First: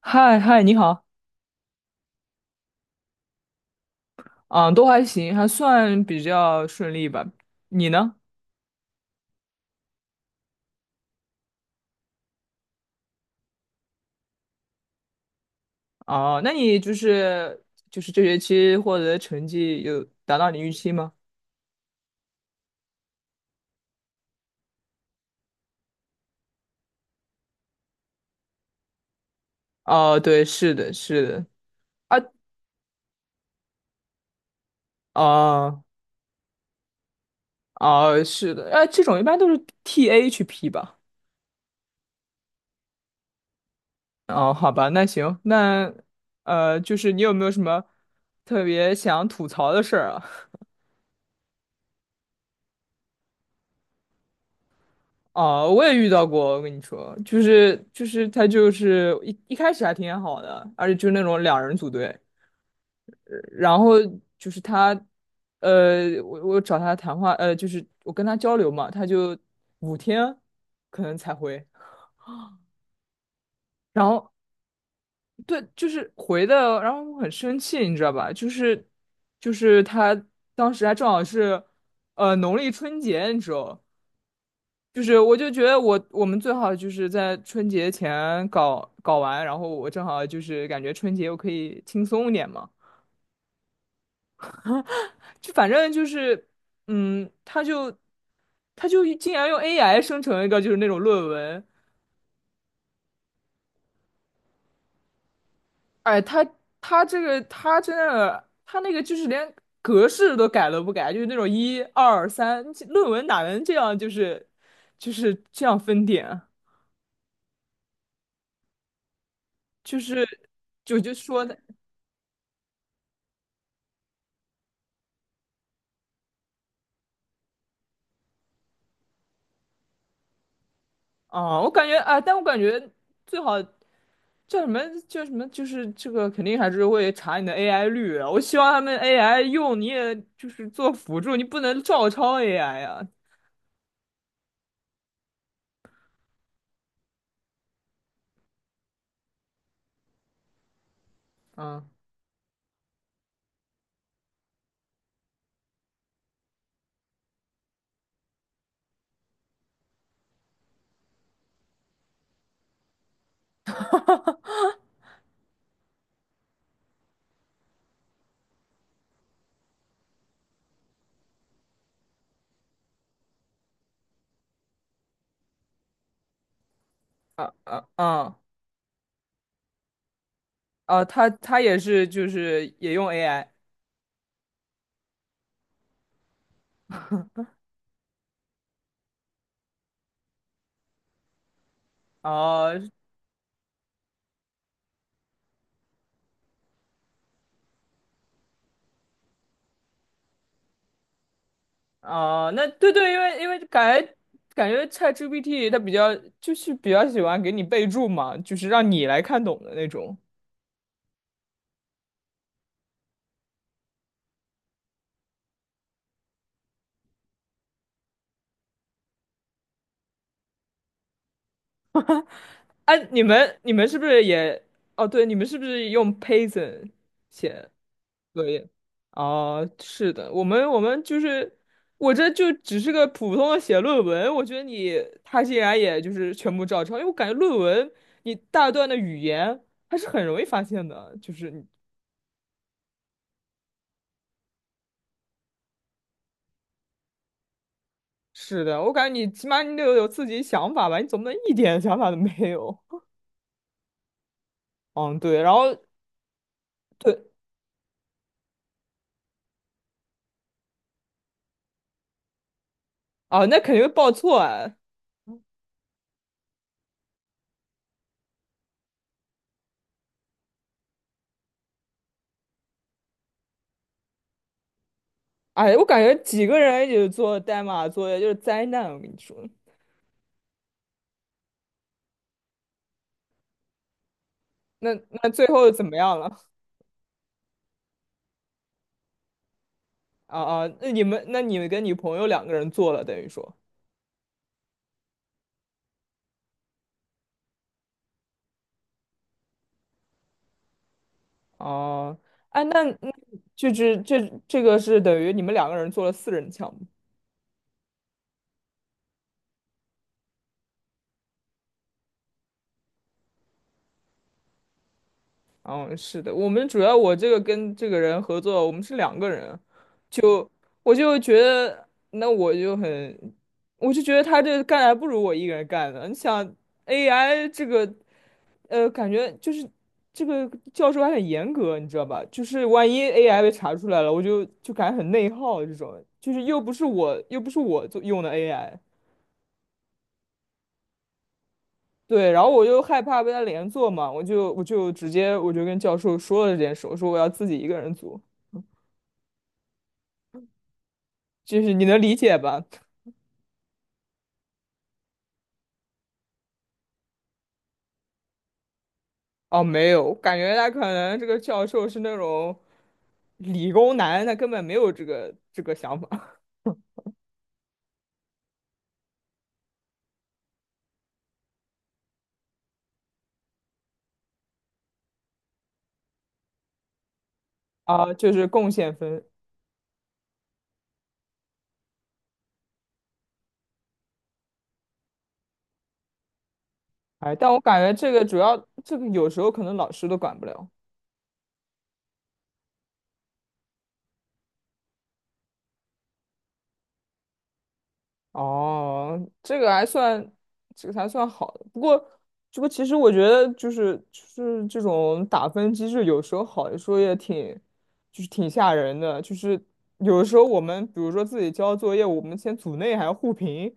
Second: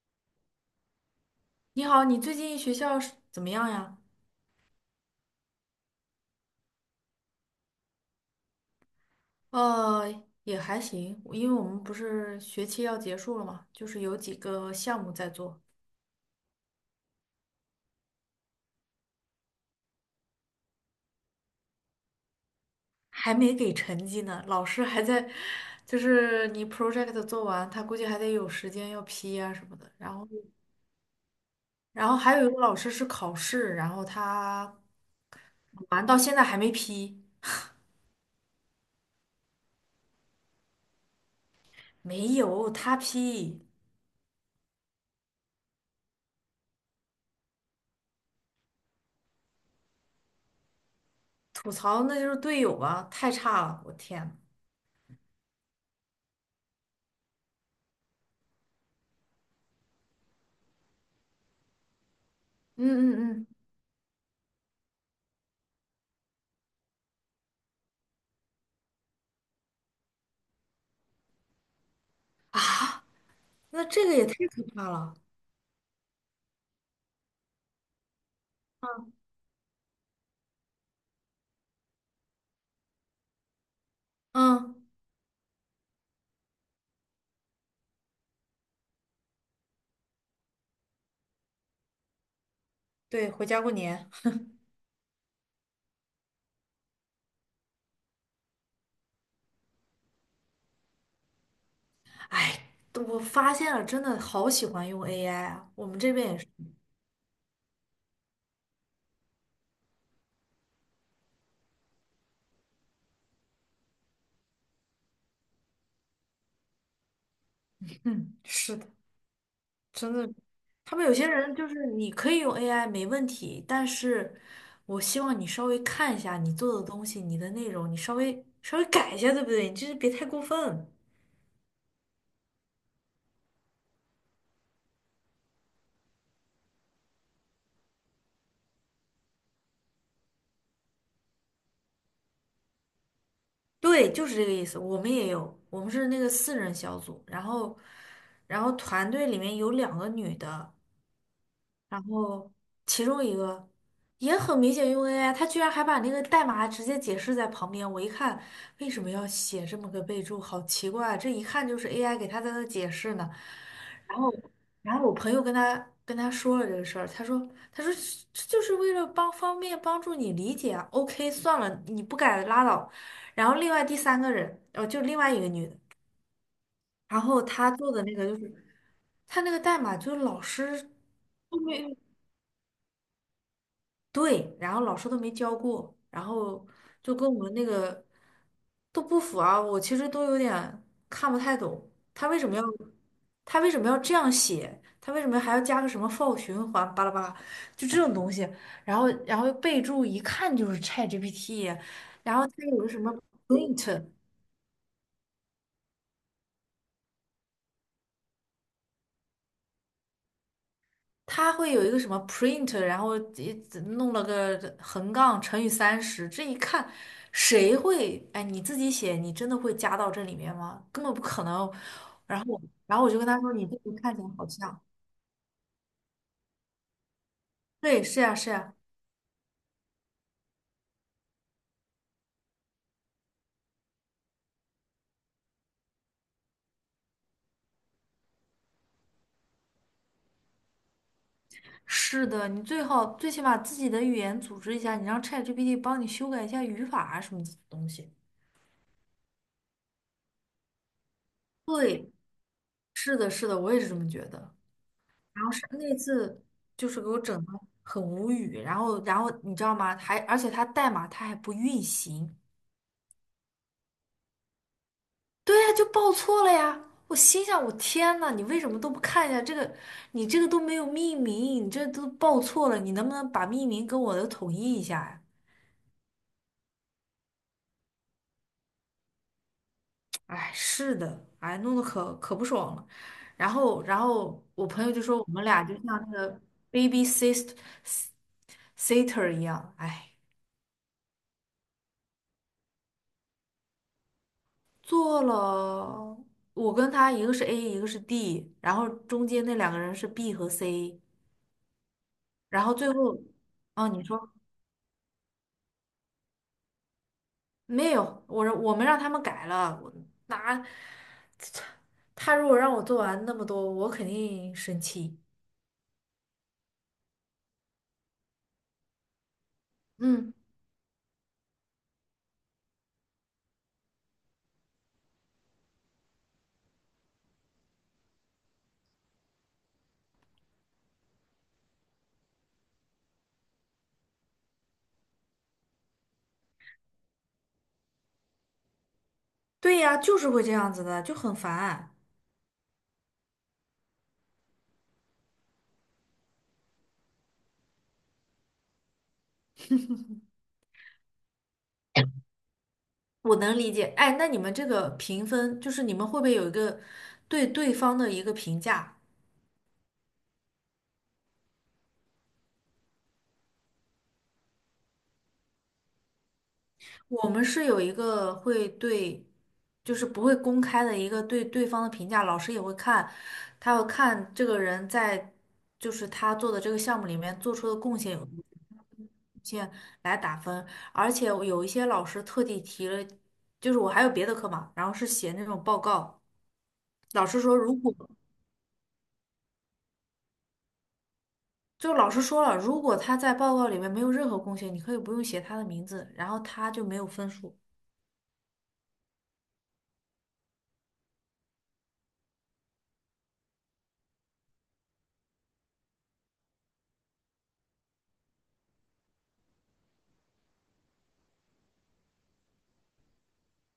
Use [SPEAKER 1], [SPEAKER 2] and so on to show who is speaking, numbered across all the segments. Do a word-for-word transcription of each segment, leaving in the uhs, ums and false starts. [SPEAKER 1] 嗨嗨，你好，
[SPEAKER 2] 你好，你最近学校是怎么样呀？
[SPEAKER 1] 嗯，都还行，还算比较顺利吧。你呢？
[SPEAKER 2] 呃，也还行，因为我们不是学期要结束了嘛，就是有几个项目在做。
[SPEAKER 1] 哦，那你就是就是这学期获得的成绩有达到你预期吗？
[SPEAKER 2] 还没给成绩呢，老师还在，就是你 project 做完，他估计还得有时间要批啊什么的。然
[SPEAKER 1] 哦，
[SPEAKER 2] 后，
[SPEAKER 1] 对，是的，是的，
[SPEAKER 2] 然后
[SPEAKER 1] 啊，
[SPEAKER 2] 还有一个老师是考试，然后他
[SPEAKER 1] 哦
[SPEAKER 2] 完到现在还没批，
[SPEAKER 1] 哦，是的，啊，这种一般都是 T A 去批吧。
[SPEAKER 2] 没有他批。
[SPEAKER 1] 哦，好吧，那行，那呃，就是你有没有什么特别想吐槽的事儿啊？
[SPEAKER 2] 吐槽那就是队友啊，太差了，我天呐。
[SPEAKER 1] 哦，我也遇到过，我跟你说，就是就是他就是一一开始还挺好的，而且就是那种两人组队。
[SPEAKER 2] 嗯嗯
[SPEAKER 1] 呃
[SPEAKER 2] 嗯
[SPEAKER 1] 然后就是他，呃，我我找他谈话，呃，就是我跟他交流嘛，他就五天可能才回，
[SPEAKER 2] 啊，那
[SPEAKER 1] 然
[SPEAKER 2] 这个也
[SPEAKER 1] 后
[SPEAKER 2] 太可怕了。
[SPEAKER 1] 对，就是回的，然后我很生气，你知道吧？就是就是他当时还正好是，呃，农历春节，你知道。
[SPEAKER 2] 嗯。
[SPEAKER 1] 就是我就觉得我我们最好就是在春节前搞搞完，然后我正好就是感觉春节我可以轻松一点嘛，
[SPEAKER 2] 对，回家过年。
[SPEAKER 1] 就反正就是，嗯，他就他就竟然用 A I 生成一个就是那种论文。
[SPEAKER 2] 哎，我发现了，真的好喜欢用 A I 啊！我们这
[SPEAKER 1] 哎，
[SPEAKER 2] 边也
[SPEAKER 1] 他
[SPEAKER 2] 是。
[SPEAKER 1] 他这个他真的他那个就是连格式都改都不改，就是那种一二三论文哪能这样就是就是这样分点啊。
[SPEAKER 2] 嗯，是的，
[SPEAKER 1] 就
[SPEAKER 2] 真
[SPEAKER 1] 是
[SPEAKER 2] 的。他
[SPEAKER 1] 就
[SPEAKER 2] 们
[SPEAKER 1] 就
[SPEAKER 2] 有些
[SPEAKER 1] 说
[SPEAKER 2] 人
[SPEAKER 1] 的。
[SPEAKER 2] 就是你可以用 A I 没问题，但是我希望你稍微看一下你做的东西，你的内容，你稍微稍微改一下，对不对？你就是别太过分。
[SPEAKER 1] 哦，我感觉啊，但我感觉最好叫什么？叫什么？就是这个肯定还是会查你的 A I 率啊。我希望他们 A I 用你也就是做辅助，你不能照抄 AI 啊。
[SPEAKER 2] 对，就是这个意思。我们也有，我们是那个四人小组。然后，然后团队里面有两个女的，
[SPEAKER 1] 嗯
[SPEAKER 2] 然后其中一个也很明显用 A I，他居然还把那个代码直接解释在旁边。我一看，为什么要写这么个备注？好奇怪啊，这一看就是 A I 给他在那解释呢。然后，然后我朋友跟他跟他说了这个事儿，他说他说这就是为了帮方便帮助你理解啊。OK，算了，你不改拉倒。然后另外第三个人，哦，就另外一个女的，然后
[SPEAKER 1] 啊
[SPEAKER 2] 她
[SPEAKER 1] 啊
[SPEAKER 2] 做的那个就
[SPEAKER 1] 啊
[SPEAKER 2] 是她那个代码就是老师
[SPEAKER 1] 啊！他
[SPEAKER 2] 都
[SPEAKER 1] 他也
[SPEAKER 2] 没。
[SPEAKER 1] 是就是也用 A I。
[SPEAKER 2] 对，然后老师都没教过，然后就跟我们那个都不符啊。我其实都有点看不太懂，他为什么要
[SPEAKER 1] 哦
[SPEAKER 2] 他为什么要这样写，他为什么还要加个什么 for 循环巴拉巴拉，就这种东西。然后然后备注一看就是 ChatGPT，然后
[SPEAKER 1] 哦，
[SPEAKER 2] 他
[SPEAKER 1] 那
[SPEAKER 2] 有个
[SPEAKER 1] 对
[SPEAKER 2] 什么
[SPEAKER 1] 对，因为因为感
[SPEAKER 2] print。
[SPEAKER 1] 觉感觉 ChatGPT 它比较就是比较喜欢给你备注嘛，就是让你来看懂的那种。
[SPEAKER 2] 他会有一个什么 print，然后一弄了个横杠乘以三十。这一看，谁会？哎，你自己写，你真的会加到这里面吗？根本不可能。然后我
[SPEAKER 1] 哎、
[SPEAKER 2] 然后我就
[SPEAKER 1] 你
[SPEAKER 2] 跟他说，
[SPEAKER 1] 们
[SPEAKER 2] 你
[SPEAKER 1] 你
[SPEAKER 2] 这
[SPEAKER 1] 们
[SPEAKER 2] 个
[SPEAKER 1] 是不
[SPEAKER 2] 看起
[SPEAKER 1] 是
[SPEAKER 2] 来好
[SPEAKER 1] 也？
[SPEAKER 2] 像，
[SPEAKER 1] 哦，对，你们是不是用 Python 写？
[SPEAKER 2] 对，是呀，
[SPEAKER 1] 作
[SPEAKER 2] 是
[SPEAKER 1] 业
[SPEAKER 2] 呀。
[SPEAKER 1] 啊，是的，我们我们就是我这就只是个普通的写论文，我觉得你他竟然也就是全部照抄，因为我感觉论文你大段的语言还是很容易发现的，就是你。
[SPEAKER 2] 是的，你最好最起码自己的语言组织一下，你让 ChatGPT 帮你修改一下语法啊什么东西。
[SPEAKER 1] 是的，我感觉你起码你得有有自己想法吧，你总不能一点想法
[SPEAKER 2] 对，
[SPEAKER 1] 都没有。
[SPEAKER 2] 是的，是的，我也是这么觉得。
[SPEAKER 1] 嗯，对，
[SPEAKER 2] 然后
[SPEAKER 1] 然
[SPEAKER 2] 是
[SPEAKER 1] 后
[SPEAKER 2] 那次就是给我
[SPEAKER 1] 对
[SPEAKER 2] 整的很无语。然后然后你知道吗？还而且它代码它还不运行。
[SPEAKER 1] 啊，那肯定会报错啊。
[SPEAKER 2] 对呀，就报错了呀。我心想，我天呐，你为什么都不看一下这个？你这个都没有命名，你这都报错了，你能不能把命名跟我的统一一下呀？
[SPEAKER 1] 哎，我感觉几个人一起做代码作业就是灾难，我跟你说，
[SPEAKER 2] 哎，是的，哎，弄得可可不爽了。然后，然后我朋
[SPEAKER 1] 那
[SPEAKER 2] 友就说我
[SPEAKER 1] 那
[SPEAKER 2] 们
[SPEAKER 1] 最
[SPEAKER 2] 俩
[SPEAKER 1] 后
[SPEAKER 2] 就
[SPEAKER 1] 怎
[SPEAKER 2] 像
[SPEAKER 1] 么
[SPEAKER 2] 那
[SPEAKER 1] 样了？
[SPEAKER 2] 个 baby sister s i s t e r 一样，哎。
[SPEAKER 1] 啊啊，那你们，那你们跟你朋友两个人做了，等于说，
[SPEAKER 2] 做了，我跟他一个是 A，一个是 D，然后中间那两个人是 B 和 C，
[SPEAKER 1] 哦、啊哎，
[SPEAKER 2] 然后
[SPEAKER 1] 那
[SPEAKER 2] 最
[SPEAKER 1] 那
[SPEAKER 2] 后，
[SPEAKER 1] 就
[SPEAKER 2] 哦，
[SPEAKER 1] 是
[SPEAKER 2] 你
[SPEAKER 1] 这
[SPEAKER 2] 说
[SPEAKER 1] 这个是等于你们两个人做了四人项目。
[SPEAKER 2] 没有，我让我们让他们改了。我拿他如果让我做完那么多，我肯定生气。
[SPEAKER 1] 嗯，是的，我们主要我这个跟这个人合作，我们是两个人，
[SPEAKER 2] 嗯，
[SPEAKER 1] 就我就觉得，那我就很，我就觉得他这干还不如我一个人干呢。你想 A I 这个，呃，感觉就是这个教授还很严格，你知道吧？就是万一 A I 被查出来了，我就就感觉很内耗这种，就是又不是我又不是我做用的 A I。
[SPEAKER 2] 对呀，就是会这样子的，就很烦。
[SPEAKER 1] 对，然后我就害怕被他连坐嘛，我就我就直接我就跟教授说了这件事，我说我要自己一个人组，嗯就是你能理解吧？
[SPEAKER 2] 我能理解。哎，那你们这个评分，就是你们会不会有一个对对方的一个评价？
[SPEAKER 1] 哦，没有，感觉他可能这个教授是那种理工男，他根本没有这个这个想法
[SPEAKER 2] 我们是有一个会，对，就是不会公开的一个对对方的评价，老师也会看，他要看这个人在就是他做的这个项目里面做出的贡
[SPEAKER 1] 啊，
[SPEAKER 2] 献有
[SPEAKER 1] 就
[SPEAKER 2] 多。
[SPEAKER 1] 是贡献分。
[SPEAKER 2] 贡献来打分。而且我有一些老师特地提了，就是我还有别的课嘛，然后是写那种报告。老
[SPEAKER 1] 哎，
[SPEAKER 2] 师
[SPEAKER 1] 但
[SPEAKER 2] 说
[SPEAKER 1] 我
[SPEAKER 2] 如
[SPEAKER 1] 感
[SPEAKER 2] 果
[SPEAKER 1] 觉这个主要这个有时候可能老师都管不了。
[SPEAKER 2] 就老师说了，如果他在报告里面没有任何贡献，你可以不用写他的名字，然后他就没有分数
[SPEAKER 1] 哦，这个还算，这个还算好的。不过，这个其实我觉得就是就是这种打分机制，有时候好，的时候也挺，就是挺吓人的。就是有的时候我们比如说自己交作业，我们先组内还要互评。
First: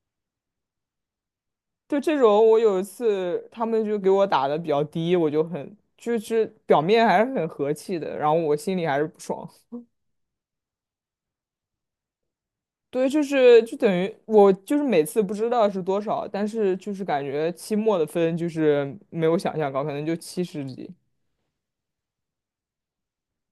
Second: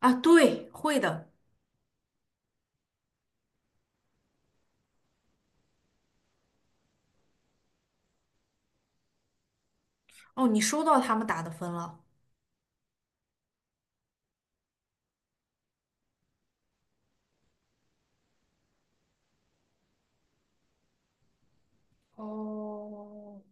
[SPEAKER 2] 啊。对，会的。
[SPEAKER 1] 就这种，我有一次他们就给我打的比较低，我就很就是表面还是很和气的，然后我心里还是不爽。
[SPEAKER 2] 哦，你收到他们打的分了。
[SPEAKER 1] 对，就是就等于我就是每次不知道是多少，但是就是感觉期末的分就是没有想象高，可能就七十几，
[SPEAKER 2] 哦，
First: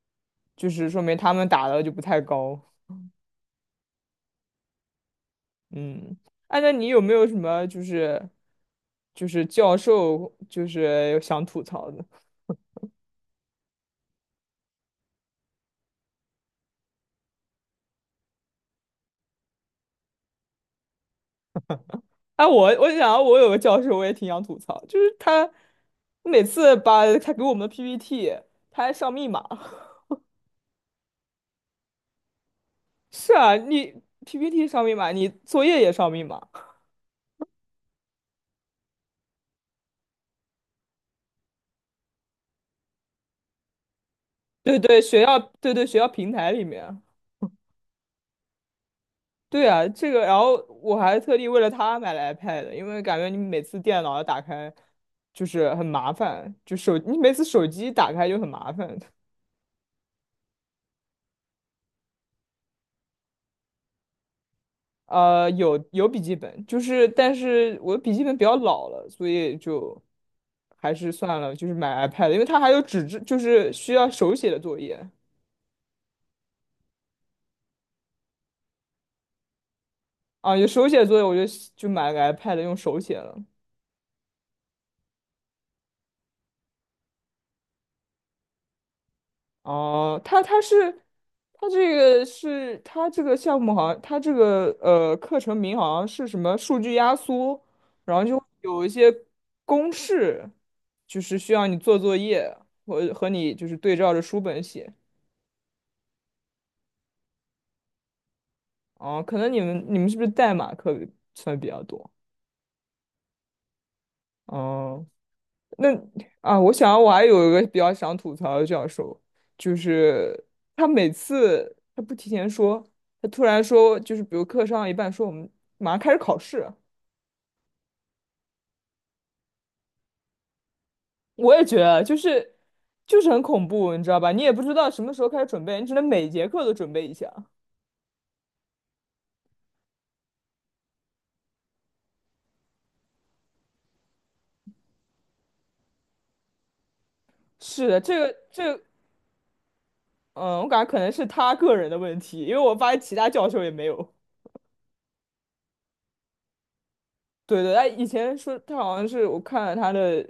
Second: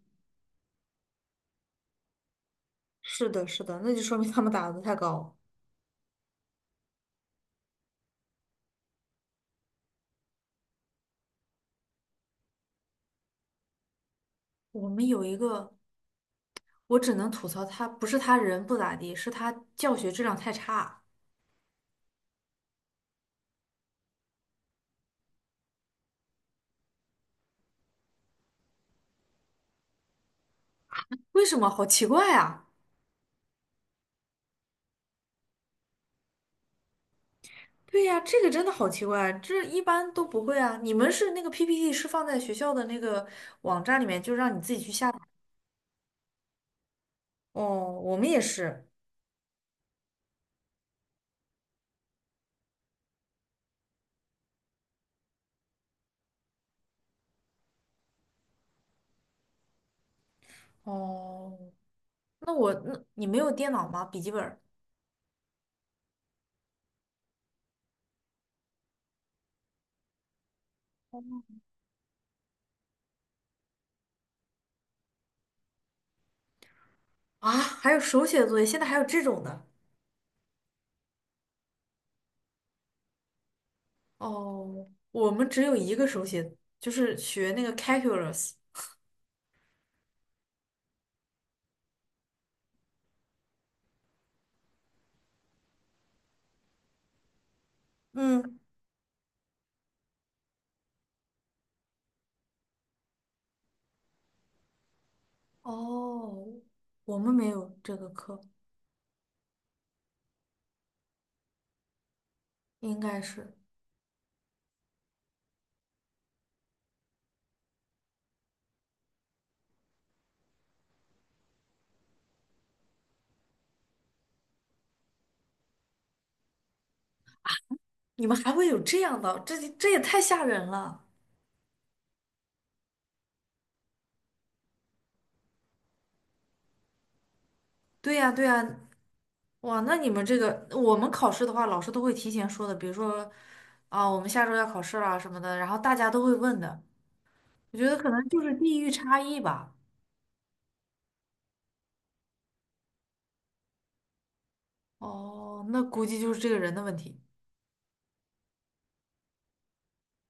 [SPEAKER 1] 就是说明他们打的就不太高。
[SPEAKER 2] 是的，是的，那就说明他们打的太高。
[SPEAKER 1] 嗯，哎，那你有没有什么就是就是教授就是想吐槽的？
[SPEAKER 2] 我们有一个，我只能吐槽他，不是他人不咋地，是他教学质量太差。
[SPEAKER 1] 哎，我我想我有个教授我也挺想吐槽，就是他每次把他给我们的 P P T，他还上密码。
[SPEAKER 2] 为什么？好奇怪啊！
[SPEAKER 1] 是啊，你 P P T 上密码，你作业也上密码。
[SPEAKER 2] 对呀，这个真的好奇怪，这一般都不会啊。你们是那个 P P T 是放在学校的那个网站里面，就让你自
[SPEAKER 1] 对
[SPEAKER 2] 己去
[SPEAKER 1] 对，
[SPEAKER 2] 下载。
[SPEAKER 1] 学校，对对，学校平台里面，
[SPEAKER 2] 哦，我们也是。
[SPEAKER 1] 对啊，这个，然后我还特地为了他买了 iPad，因为感觉你每次电脑要打开就是很麻烦，就手你每次手机打开就很麻烦。
[SPEAKER 2] 哦，那我那你没有电脑吗？笔记本儿。
[SPEAKER 1] 呃，有有笔记本，就是但是我的笔记本比较老了，所以就还是算了，就是买 iPad，因为它还有纸质，就是需要手写的作业
[SPEAKER 2] 啊，还有手写作业，现在还有这种的。
[SPEAKER 1] 啊，有手写作业，我就就买了个 iPad 用手写了。
[SPEAKER 2] 哦，我们只有一个手写，就是学那个 calculus。
[SPEAKER 1] 哦，他他是他这个是他这个项目好像他这个呃课程名好像是什么数据压缩，然后就
[SPEAKER 2] 嗯，
[SPEAKER 1] 有一些公式，就是需要你做作业和和你就是对照着书本写。
[SPEAKER 2] 哦，我们没有这个课。
[SPEAKER 1] 哦，可能你们你们是不是代码课算比较多？
[SPEAKER 2] 应该是。
[SPEAKER 1] 哦、那啊，我想我还有一个比较想吐槽的教授，就是他每次他不提前说，他突然说，就是比如课上到一半说我们马上开始考试，
[SPEAKER 2] 你们还会有这样的？这这也太吓人了。
[SPEAKER 1] 我也觉得就是就是很恐怖，你知道吧？你也不知道什么时候开始准备，你只能每节课都准备一下。
[SPEAKER 2] 对呀，对呀。哇，那你们这个，我们考试的话，老师都会提前说的，比如说，啊，我们下周要考试了什么的，然后大家都会问的。我觉
[SPEAKER 1] 是
[SPEAKER 2] 得
[SPEAKER 1] 的，
[SPEAKER 2] 可
[SPEAKER 1] 这
[SPEAKER 2] 能
[SPEAKER 1] 个
[SPEAKER 2] 就是
[SPEAKER 1] 这
[SPEAKER 2] 地
[SPEAKER 1] 个，
[SPEAKER 2] 域差异吧。
[SPEAKER 1] 嗯，我感觉可能是他个人的问题，因为我发现其他教授也没有。
[SPEAKER 2] 哦，那估计就是这个人的问题。
[SPEAKER 1] 对对，他以前说他好像是我看了他的，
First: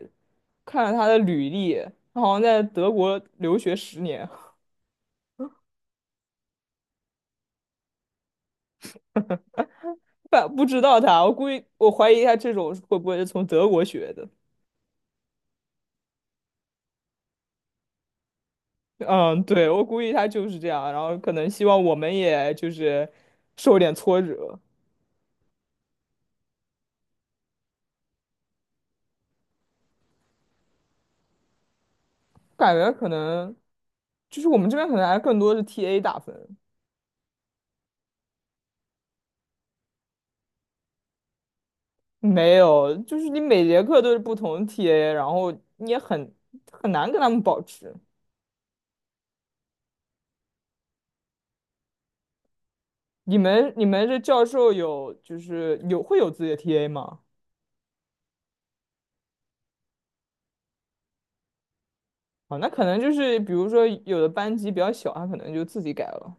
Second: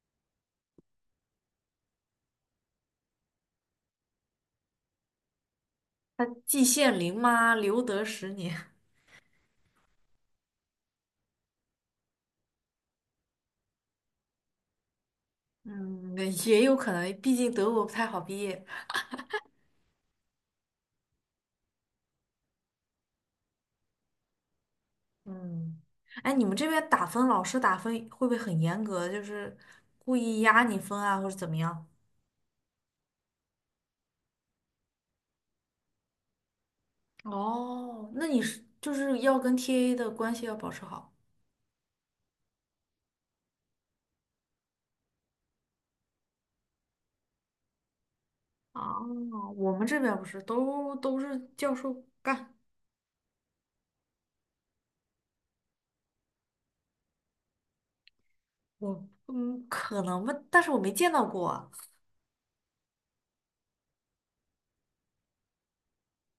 [SPEAKER 1] 看了他的履历，他好像在德国留学十年。
[SPEAKER 2] 他季羡林吗？留得十年。
[SPEAKER 1] 但不知道他，我估计我怀疑他这种会不会是从德国学的。
[SPEAKER 2] 嗯，也有可能，毕竟德国不太好毕业。
[SPEAKER 1] 嗯，对，我估计他就是这样，然后可能希望我们也就是受点挫折，
[SPEAKER 2] 嗯，哎，你们这边打分，老师打分会不会很严格？就是故意压你分啊，或者怎么样？
[SPEAKER 1] 感觉可能就是我们这边可能还更多是 T A 打分，
[SPEAKER 2] 哦，那你是就是要跟 T A 的关系要保持好
[SPEAKER 1] 没有，就是你每节课都是不同 T A，然后你也很很难跟他们保持。
[SPEAKER 2] 啊。我们这边不是都都是教授干。
[SPEAKER 1] 你们你们这教授有就是有会有自己的 T A 吗？
[SPEAKER 2] 我嗯可能吧，但是我没见到过啊。
[SPEAKER 1] 啊，那可能就是比如说有的班级比较小，他可能就自己改了。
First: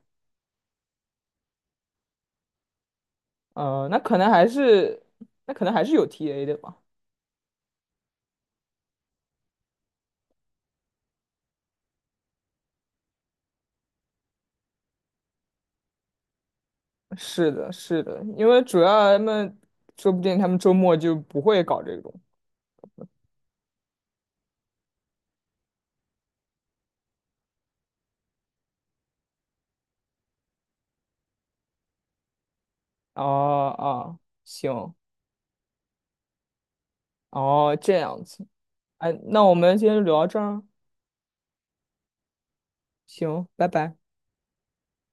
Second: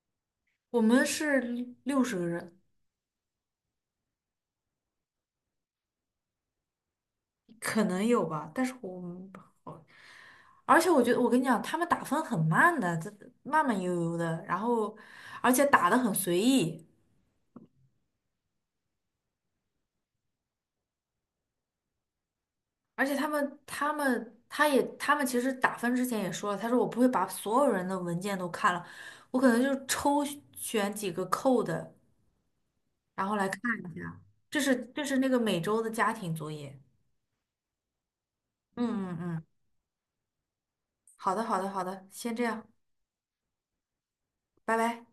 [SPEAKER 2] 我们是六十个人。
[SPEAKER 1] 呃，那可能还是那可能还是有 T A 的吧。
[SPEAKER 2] 可能有吧，但是我我，而且我觉得我跟你讲，他们打分很慢的，这慢慢悠悠的，然后而且打的很随意。
[SPEAKER 1] 是的，是的，因为主要他们说不定他们周末就不会搞这种。
[SPEAKER 2] 而且他们他们他也他们其实打分之前也说了，他说我不会把所有人的文件都看了，我可能就抽选几个扣的，
[SPEAKER 1] 哦
[SPEAKER 2] 然后来看一
[SPEAKER 1] 哦，
[SPEAKER 2] 下，这是
[SPEAKER 1] 行，
[SPEAKER 2] 这是那个每周的家庭作业。
[SPEAKER 1] 哦这样子，
[SPEAKER 2] 嗯
[SPEAKER 1] 哎，
[SPEAKER 2] 嗯
[SPEAKER 1] 那
[SPEAKER 2] 嗯，
[SPEAKER 1] 我们今天就聊到这儿，
[SPEAKER 2] 好的好的好的，先这样，
[SPEAKER 1] 行，拜拜。
[SPEAKER 2] 拜拜。